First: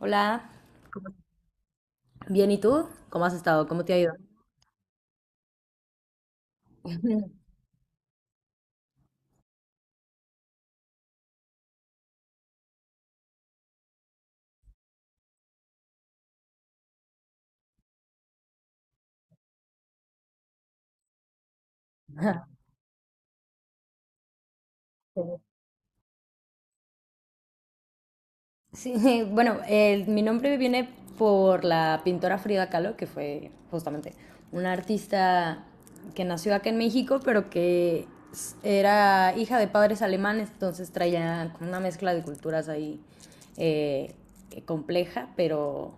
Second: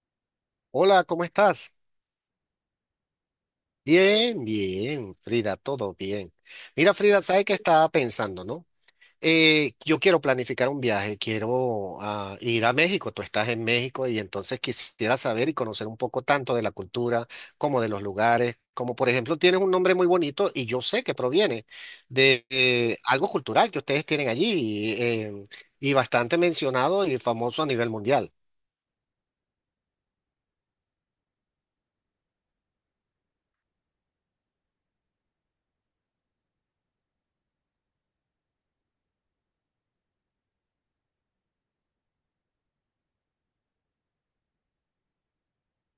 Hola, Hola, ¿cómo estás? bien, ¿y tú? ¿Cómo has estado? ¿Cómo te ha ido? Bien, bien, Frida, todo bien. Mira, Frida, ¿sabes qué estaba pensando, no? Yo quiero planificar un viaje, quiero ir a México, tú estás en México y entonces quisiera saber y conocer un poco tanto de la cultura como de los lugares, como por ejemplo tienes un nombre muy bonito y yo sé que proviene de algo cultural que ustedes tienen allí y bastante mencionado y famoso a nivel mundial. Sí, bueno, mi nombre viene por la pintora Frida Kahlo, que fue justamente una artista que nació acá en México, pero que era hija de padres alemanes, entonces traía como una mezcla de culturas ahí eh, compleja, pero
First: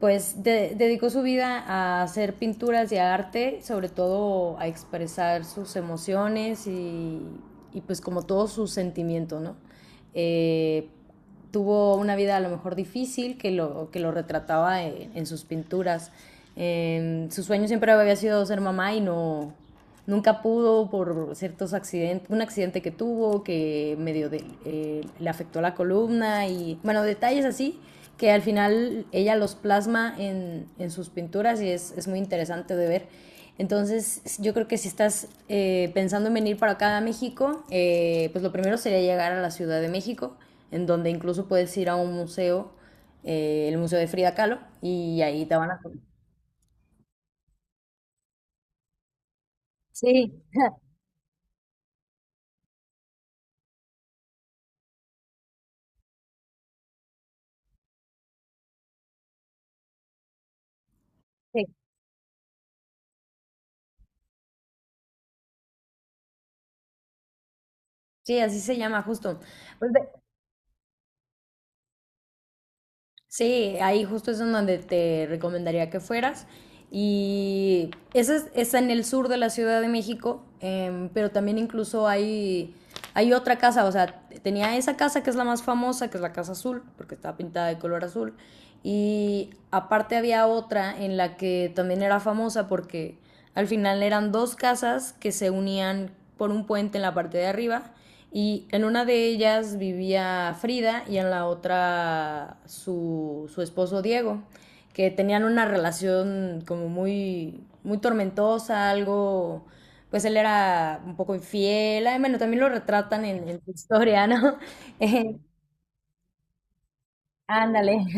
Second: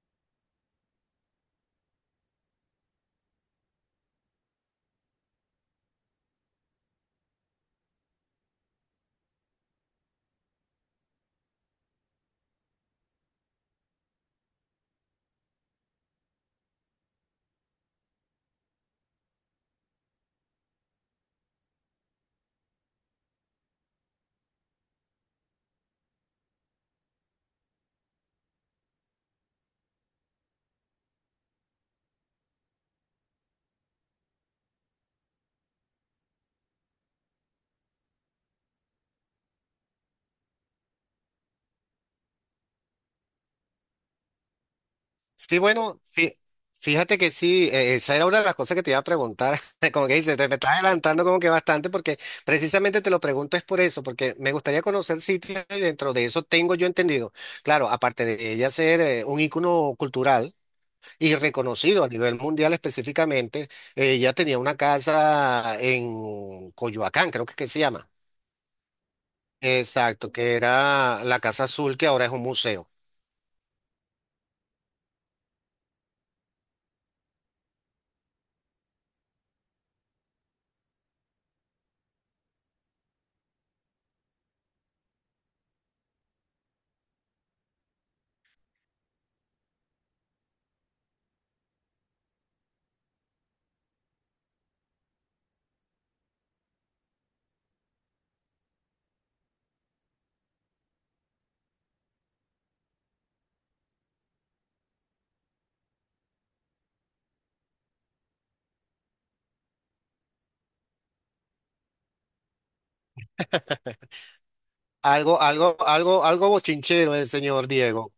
pues dedicó su vida a hacer pinturas y a arte, sobre todo a expresar sus emociones y pues como todo su sentimiento, ¿no? Eh, Tuvo una vida a lo mejor difícil que lo retrataba en sus pinturas. Su sueño siempre había sido ser mamá y no, nunca pudo por ciertos accidentes, un accidente que tuvo que medio de, le afectó la columna y bueno, detalles así que al final ella los plasma en sus pinturas y muy interesante de ver. Entonces yo creo que si estás pensando en venir para acá a México, pues lo primero sería llegar a la Ciudad de México, en donde incluso puedes ir a un museo, el Museo de Frida Kahlo, y ahí te Sí, van a... bueno, fíjate que sí, esa era una de las cosas que te iba a preguntar, como que Sí, dices, te me estás adelantando como que bastante porque precisamente te lo pregunto es por eso, porque me gustaría conocer sitios y dentro de eso tengo yo entendido, claro, aparte de ella ser un ícono cultural y sí, reconocido a nivel mundial específicamente, ella tenía una casa en Coyoacán, creo que, se llama. sí, así se llama justo. Pues ve- Exacto, que era la Casa Azul, que ahora es un museo. Sí, ahí justo es en donde te recomendaría que fueras. Y está en el sur de la Ciudad de México, pero también hay otra casa, o sea, tenía esa casa que es la más famosa, que es la Casa Azul, porque estaba pintada de color azul. Y aparte había otra en la que también era famosa porque al final eran dos casas que se unían por un puente en la parte de arriba, y en una de ellas vivía Frida y en la otra su esposo Diego, que tenían una relación como muy, muy tormentosa, algo, pues él era un poco infiel, ay, bueno, también lo retratan en su historia, ¿no? Eh, Algo, algo, algo, algo bochinchero el señor Ándale. Diego.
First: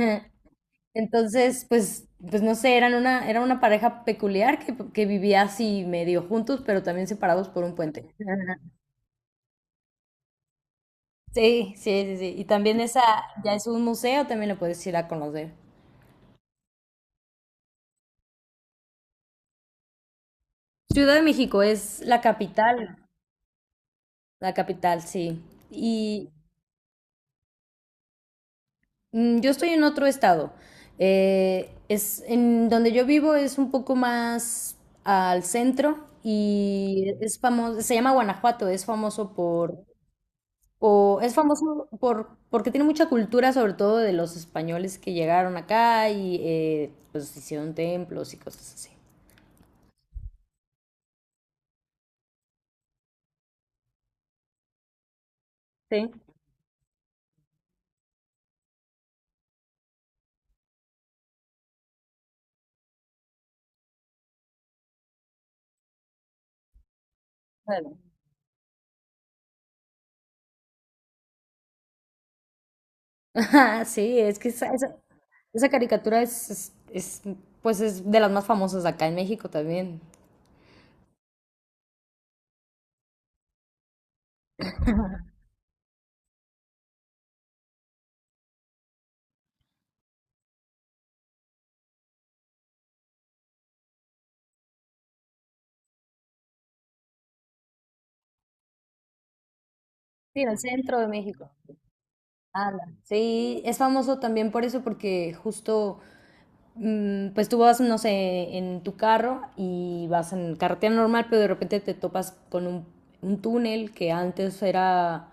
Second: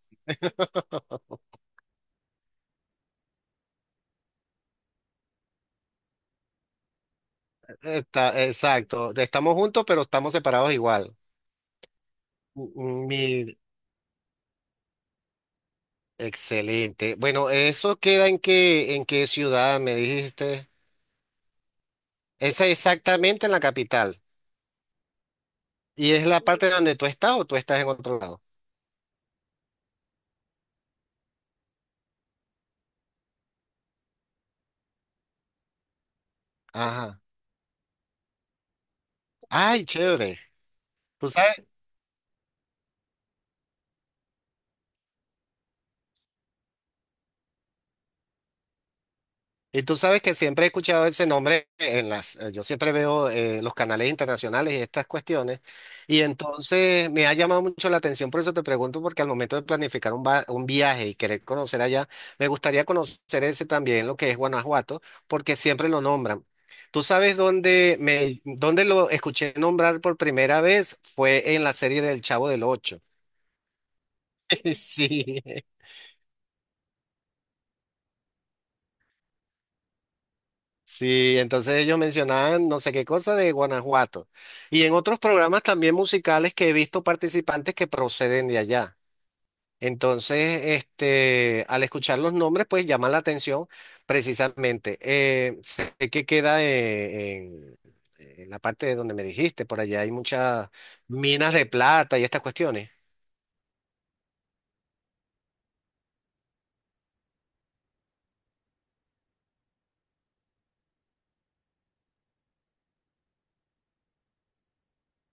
Entonces, pues, pues no sé, era una pareja peculiar que vivía así medio juntos, pero también separados por un puente. Está, exacto, estamos juntos, pero estamos separados igual. Sí, sí, sí, sí. Y también esa Mm, ya Mi, es un museo, también lo puedes ir a conocer. Excelente. Bueno, ¿eso queda en qué ciudad me dijiste? Ciudad de México es Esa exactamente en la capital. la capital, sí. ¿Y es Y la parte donde tú estás o tú estás en otro lado? Yo estoy en otro estado. Es en donde yo vivo es un poco más al centro y Ajá. es famoso, se llama Guanajuato, es famoso por Ay, chévere. o ¿Tú es sabes? famoso por, porque tiene mucha cultura, sobre todo de los españoles que llegaron acá y pues hicieron templos y cosas así. Y tú sabes que siempre he escuchado ese nombre en las, yo siempre veo los canales internacionales y estas cuestiones, Sí. y entonces me ha llamado mucho la atención, por eso te pregunto, porque al momento de planificar un viaje y querer conocer allá, me gustaría conocer ese también, lo que es Guanajuato, porque siempre lo nombran. Tú sabes Bueno. Dónde lo escuché nombrar por primera vez fue en la serie del Chavo del Ocho. Ajá, sí, es que Sí. esa caricatura es, pues es de las más famosas acá en México también. Sí, entonces ellos mencionaban no sé qué cosa de Guanajuato. Y en otros programas también musicales que he visto participantes que proceden de allá. Entonces, este, al escuchar los nombres, pues llama la atención precisamente. Sé que queda en la parte de donde me dijiste, por allá hay Sí, en el muchas centro de México. minas de plata y estas Anda. cuestiones. Sí, es famoso también por eso, porque justo pues tú vas, no sé, en tu carro y vas en carretera normal, pero de repente te topas con un túnel que antes era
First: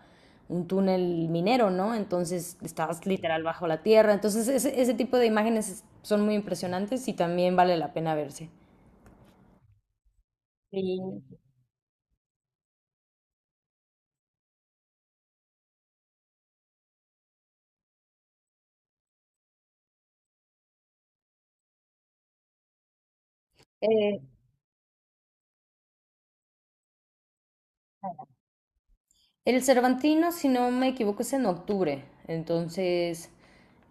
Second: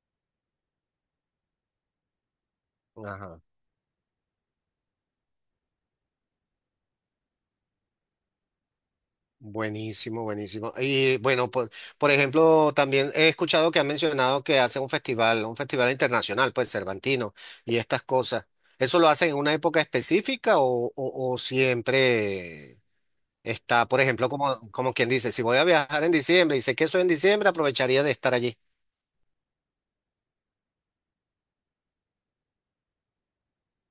un túnel minero, ¿no? Entonces estabas Ajá. literal bajo la tierra. Entonces ese tipo de imágenes son muy impresionantes y también vale la pena verse. Buenísimo, buenísimo. Y Sí. bueno, por ejemplo, también he escuchado que han mencionado que hacen un festival internacional, pues Cervantino, y estas cosas. ¿Eso lo hacen en una época específica o siempre está, por Eh, ejemplo, como quien dice, si voy a viajar en diciembre y sé que eso es en diciembre, aprovecharía de estar allí? El Cervantino, si no me equivoco, es en octubre. Entonces,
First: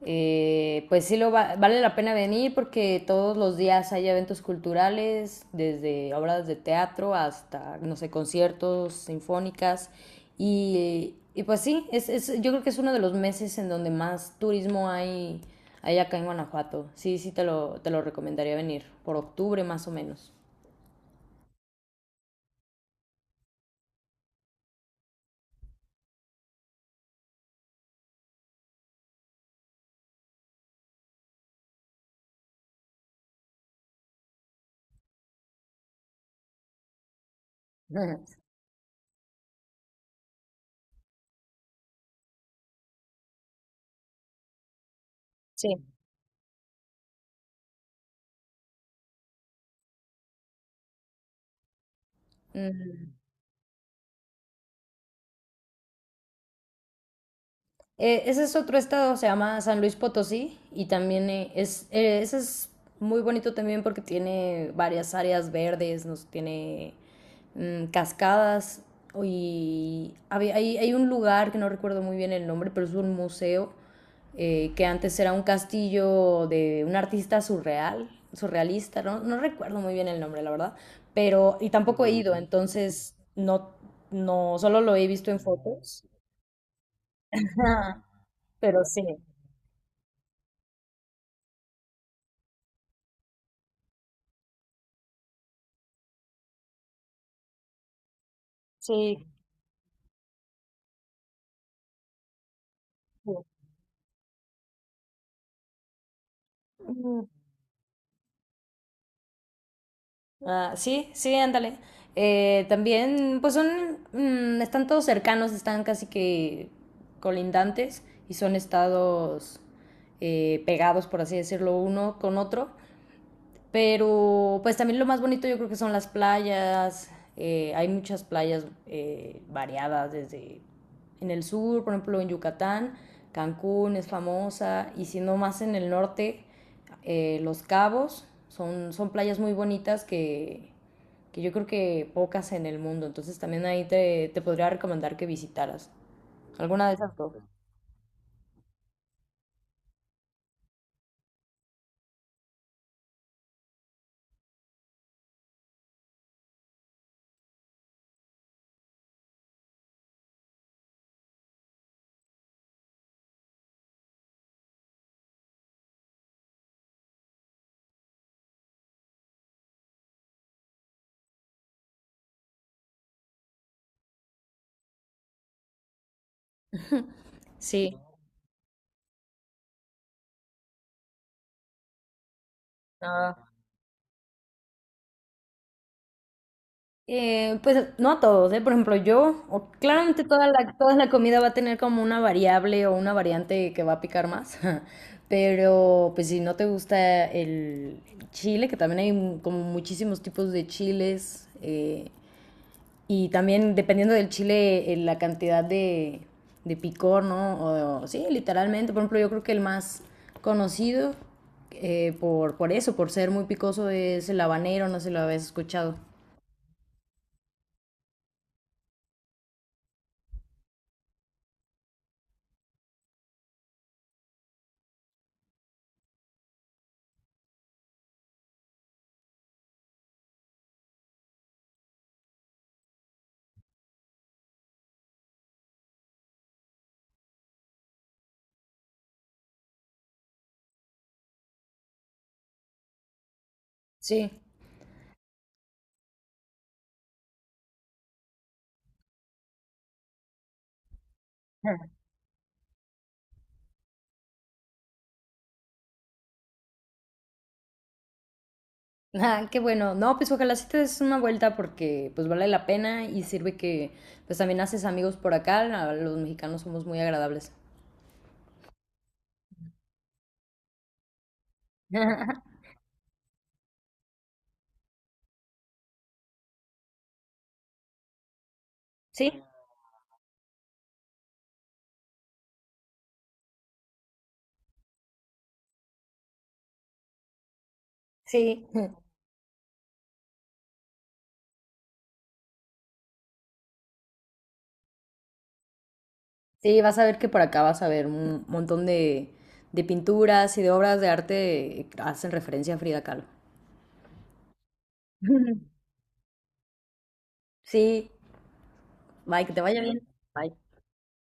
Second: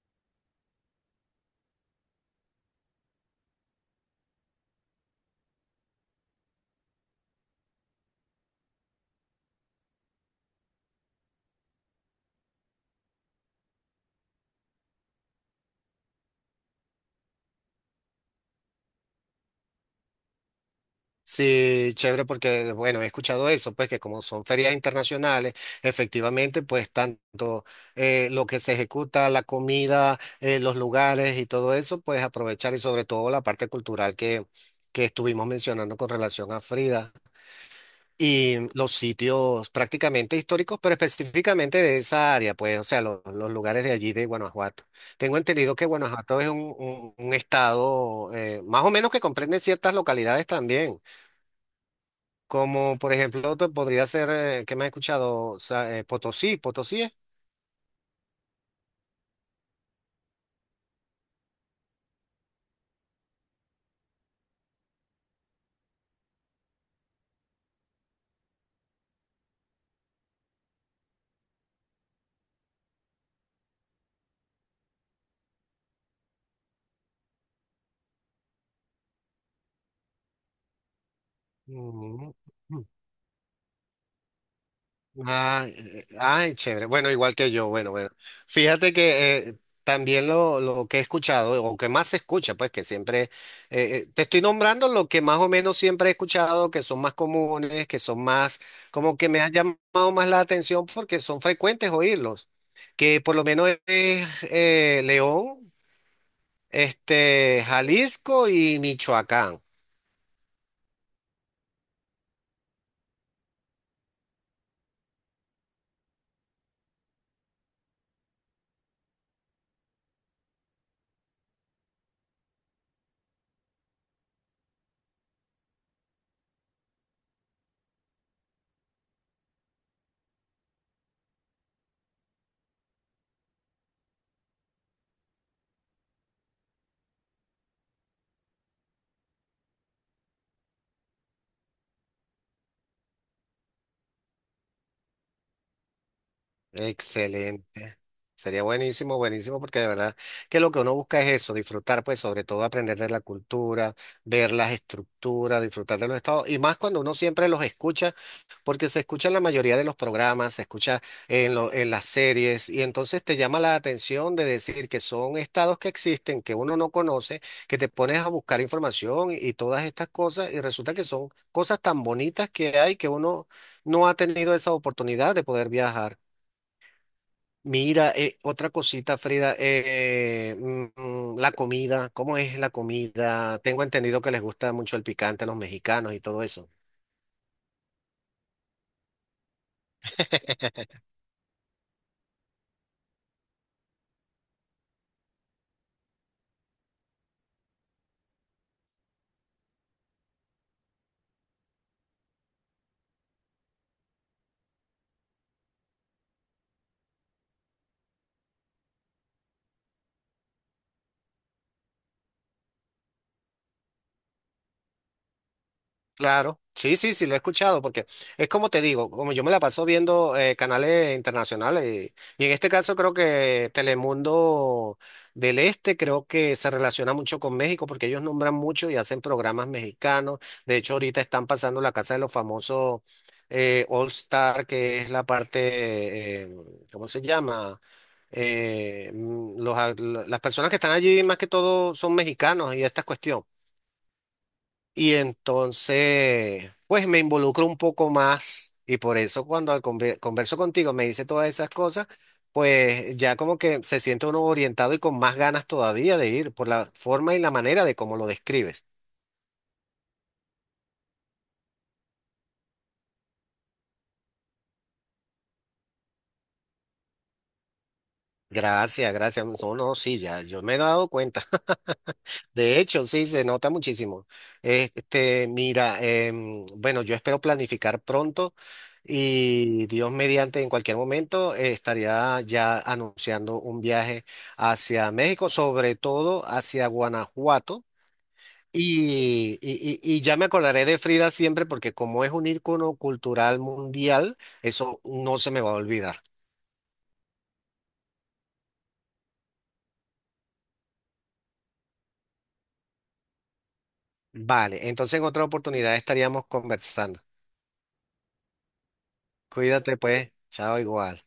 pues sí vale la pena venir porque todos los días hay eventos culturales, desde obras de teatro hasta, no sé, conciertos, sinfónicas. Y pues sí, yo creo que es uno de los meses en donde más turismo hay acá en Guanajuato. Sí, te lo recomendaría venir, por octubre más o menos. Sí, chévere, porque bueno, he escuchado eso, pues que como son ferias internacionales, efectivamente, pues tanto lo que se ejecuta, la comida, los lugares y todo eso, pues aprovechar y sobre todo la parte cultural que, estuvimos mencionando con relación a Frida Ujú. y los sitios prácticamente históricos, pero específicamente de esa área, pues, o sea, los lugares de allí de Guanajuato. Tengo Sí. entendido que Guanajuato es un, un estado más o menos que comprende ciertas localidades también. Como por Mm. ejemplo, otro podría ser, ¿que me has escuchado? O Potosí, Potosí es. Ese es otro estado, se llama San Luis Potosí y también ese es muy bonito también porque tiene varias áreas verdes, nos tiene cascadas y hay un lugar que no recuerdo muy bien el nombre, pero es un museo que antes era un castillo de un artista surrealista, no, no recuerdo muy bien el nombre, la verdad, pero y tampoco he Mm, ido, mm. entonces no, solo lo he visto en Ah, fotos. Ay, chévere. Bueno, igual que yo. Bueno, bueno. Pero Fíjate sí. que también lo que he escuchado, o que más se escucha, pues que siempre, te estoy nombrando lo que más o menos siempre he escuchado, que son más comunes, que son más, como Sí. que me han llamado más la atención porque son frecuentes oírlos. Que por Sí, lo menos es León. mm. Este, Jalisco y Michoacán. Ah, sí, sí, ándale. También, pues están todos cercanos, están casi que colindantes y son estados pegados, por así decirlo, uno con otro. Pero pues también lo más bonito yo creo que son las playas. Hay muchas playas variadas desde en el sur, por ejemplo en Yucatán, Cancún es famosa, y siendo más en el norte, Los Cabos son playas muy bonitas que yo creo que pocas en el mundo. Entonces también te podría recomendar que visitaras alguna de esas dos. Excelente. Sería buenísimo, buenísimo, porque de verdad que lo que uno busca es eso, disfrutar, pues sobre todo aprender de la cultura, ver las estructuras, disfrutar de los estados, y más cuando uno siempre los escucha, porque se escucha en la mayoría de los programas, se escucha en las series, y entonces te llama la atención de decir que son estados que existen, que uno no conoce, que te pones a buscar información y todas estas cosas, y resulta que son cosas tan bonitas que hay que uno no ha tenido esa oportunidad de poder viajar. Sí. Mira, otra cosita, Frida, la comida, ¿cómo es la comida? Tengo entendido que les gusta mucho el picante a los mexicanos y todo eso. Pues no a todos, ¿eh? Por ejemplo, claramente toda la comida va a tener como una variable o una variante que va a picar más, pero pues si no te gusta el chile, que también hay como muchísimos tipos de chiles, y también dependiendo del chile, la cantidad de picor, ¿no? O, sí, literalmente, por ejemplo, yo creo que el más conocido por eso, por ser muy picoso, es el habanero, no sé si lo habéis escuchado. Claro, sí, sí, sí, lo he escuchado, porque es como te digo, como yo me la paso viendo canales internacionales, y, en este caso creo que Telemundo del Este creo que se relaciona mucho con México, porque ellos nombran mucho y hacen programas mexicanos. De hecho, ahorita están pasando la Casa de los Famosos All Star, que es la parte, ¿cómo se llama? Las personas que están allí más que todo son mexicanos y esta cuestión. Sí. Y entonces, pues me involucro un poco más y por eso cuando converso contigo me dice todas esas cosas, pues ya como que se siente uno orientado y con más ganas todavía de ir por la forma y la manera de cómo lo describes. Ah, qué bueno. No, pues ojalá sí te des una vuelta porque pues vale la pena y sirve que pues también haces amigos por acá. Los mexicanos somos muy agradables. Gracias, gracias. No, no, sí, ya yo me he dado cuenta. De hecho, sí, se nota muchísimo. Este, mira, bueno, yo espero planificar pronto Sí, y Dios mediante, en cualquier momento, estaría ya anunciando un viaje hacia México, sobre todo hacia Guanajuato. sí. Y ya me acordaré de Frida siempre porque como es un ícono cultural mundial, eso no se me va a olvidar. Sí, vas a ver que por acá vas a ver un montón de pinturas y de obras de arte que hacen referencia a Frida Kahlo. Vale, entonces en otra oportunidad estaríamos conversando. Sí, bye, que te vaya Cuídate bien. pues, Bye. chao igual.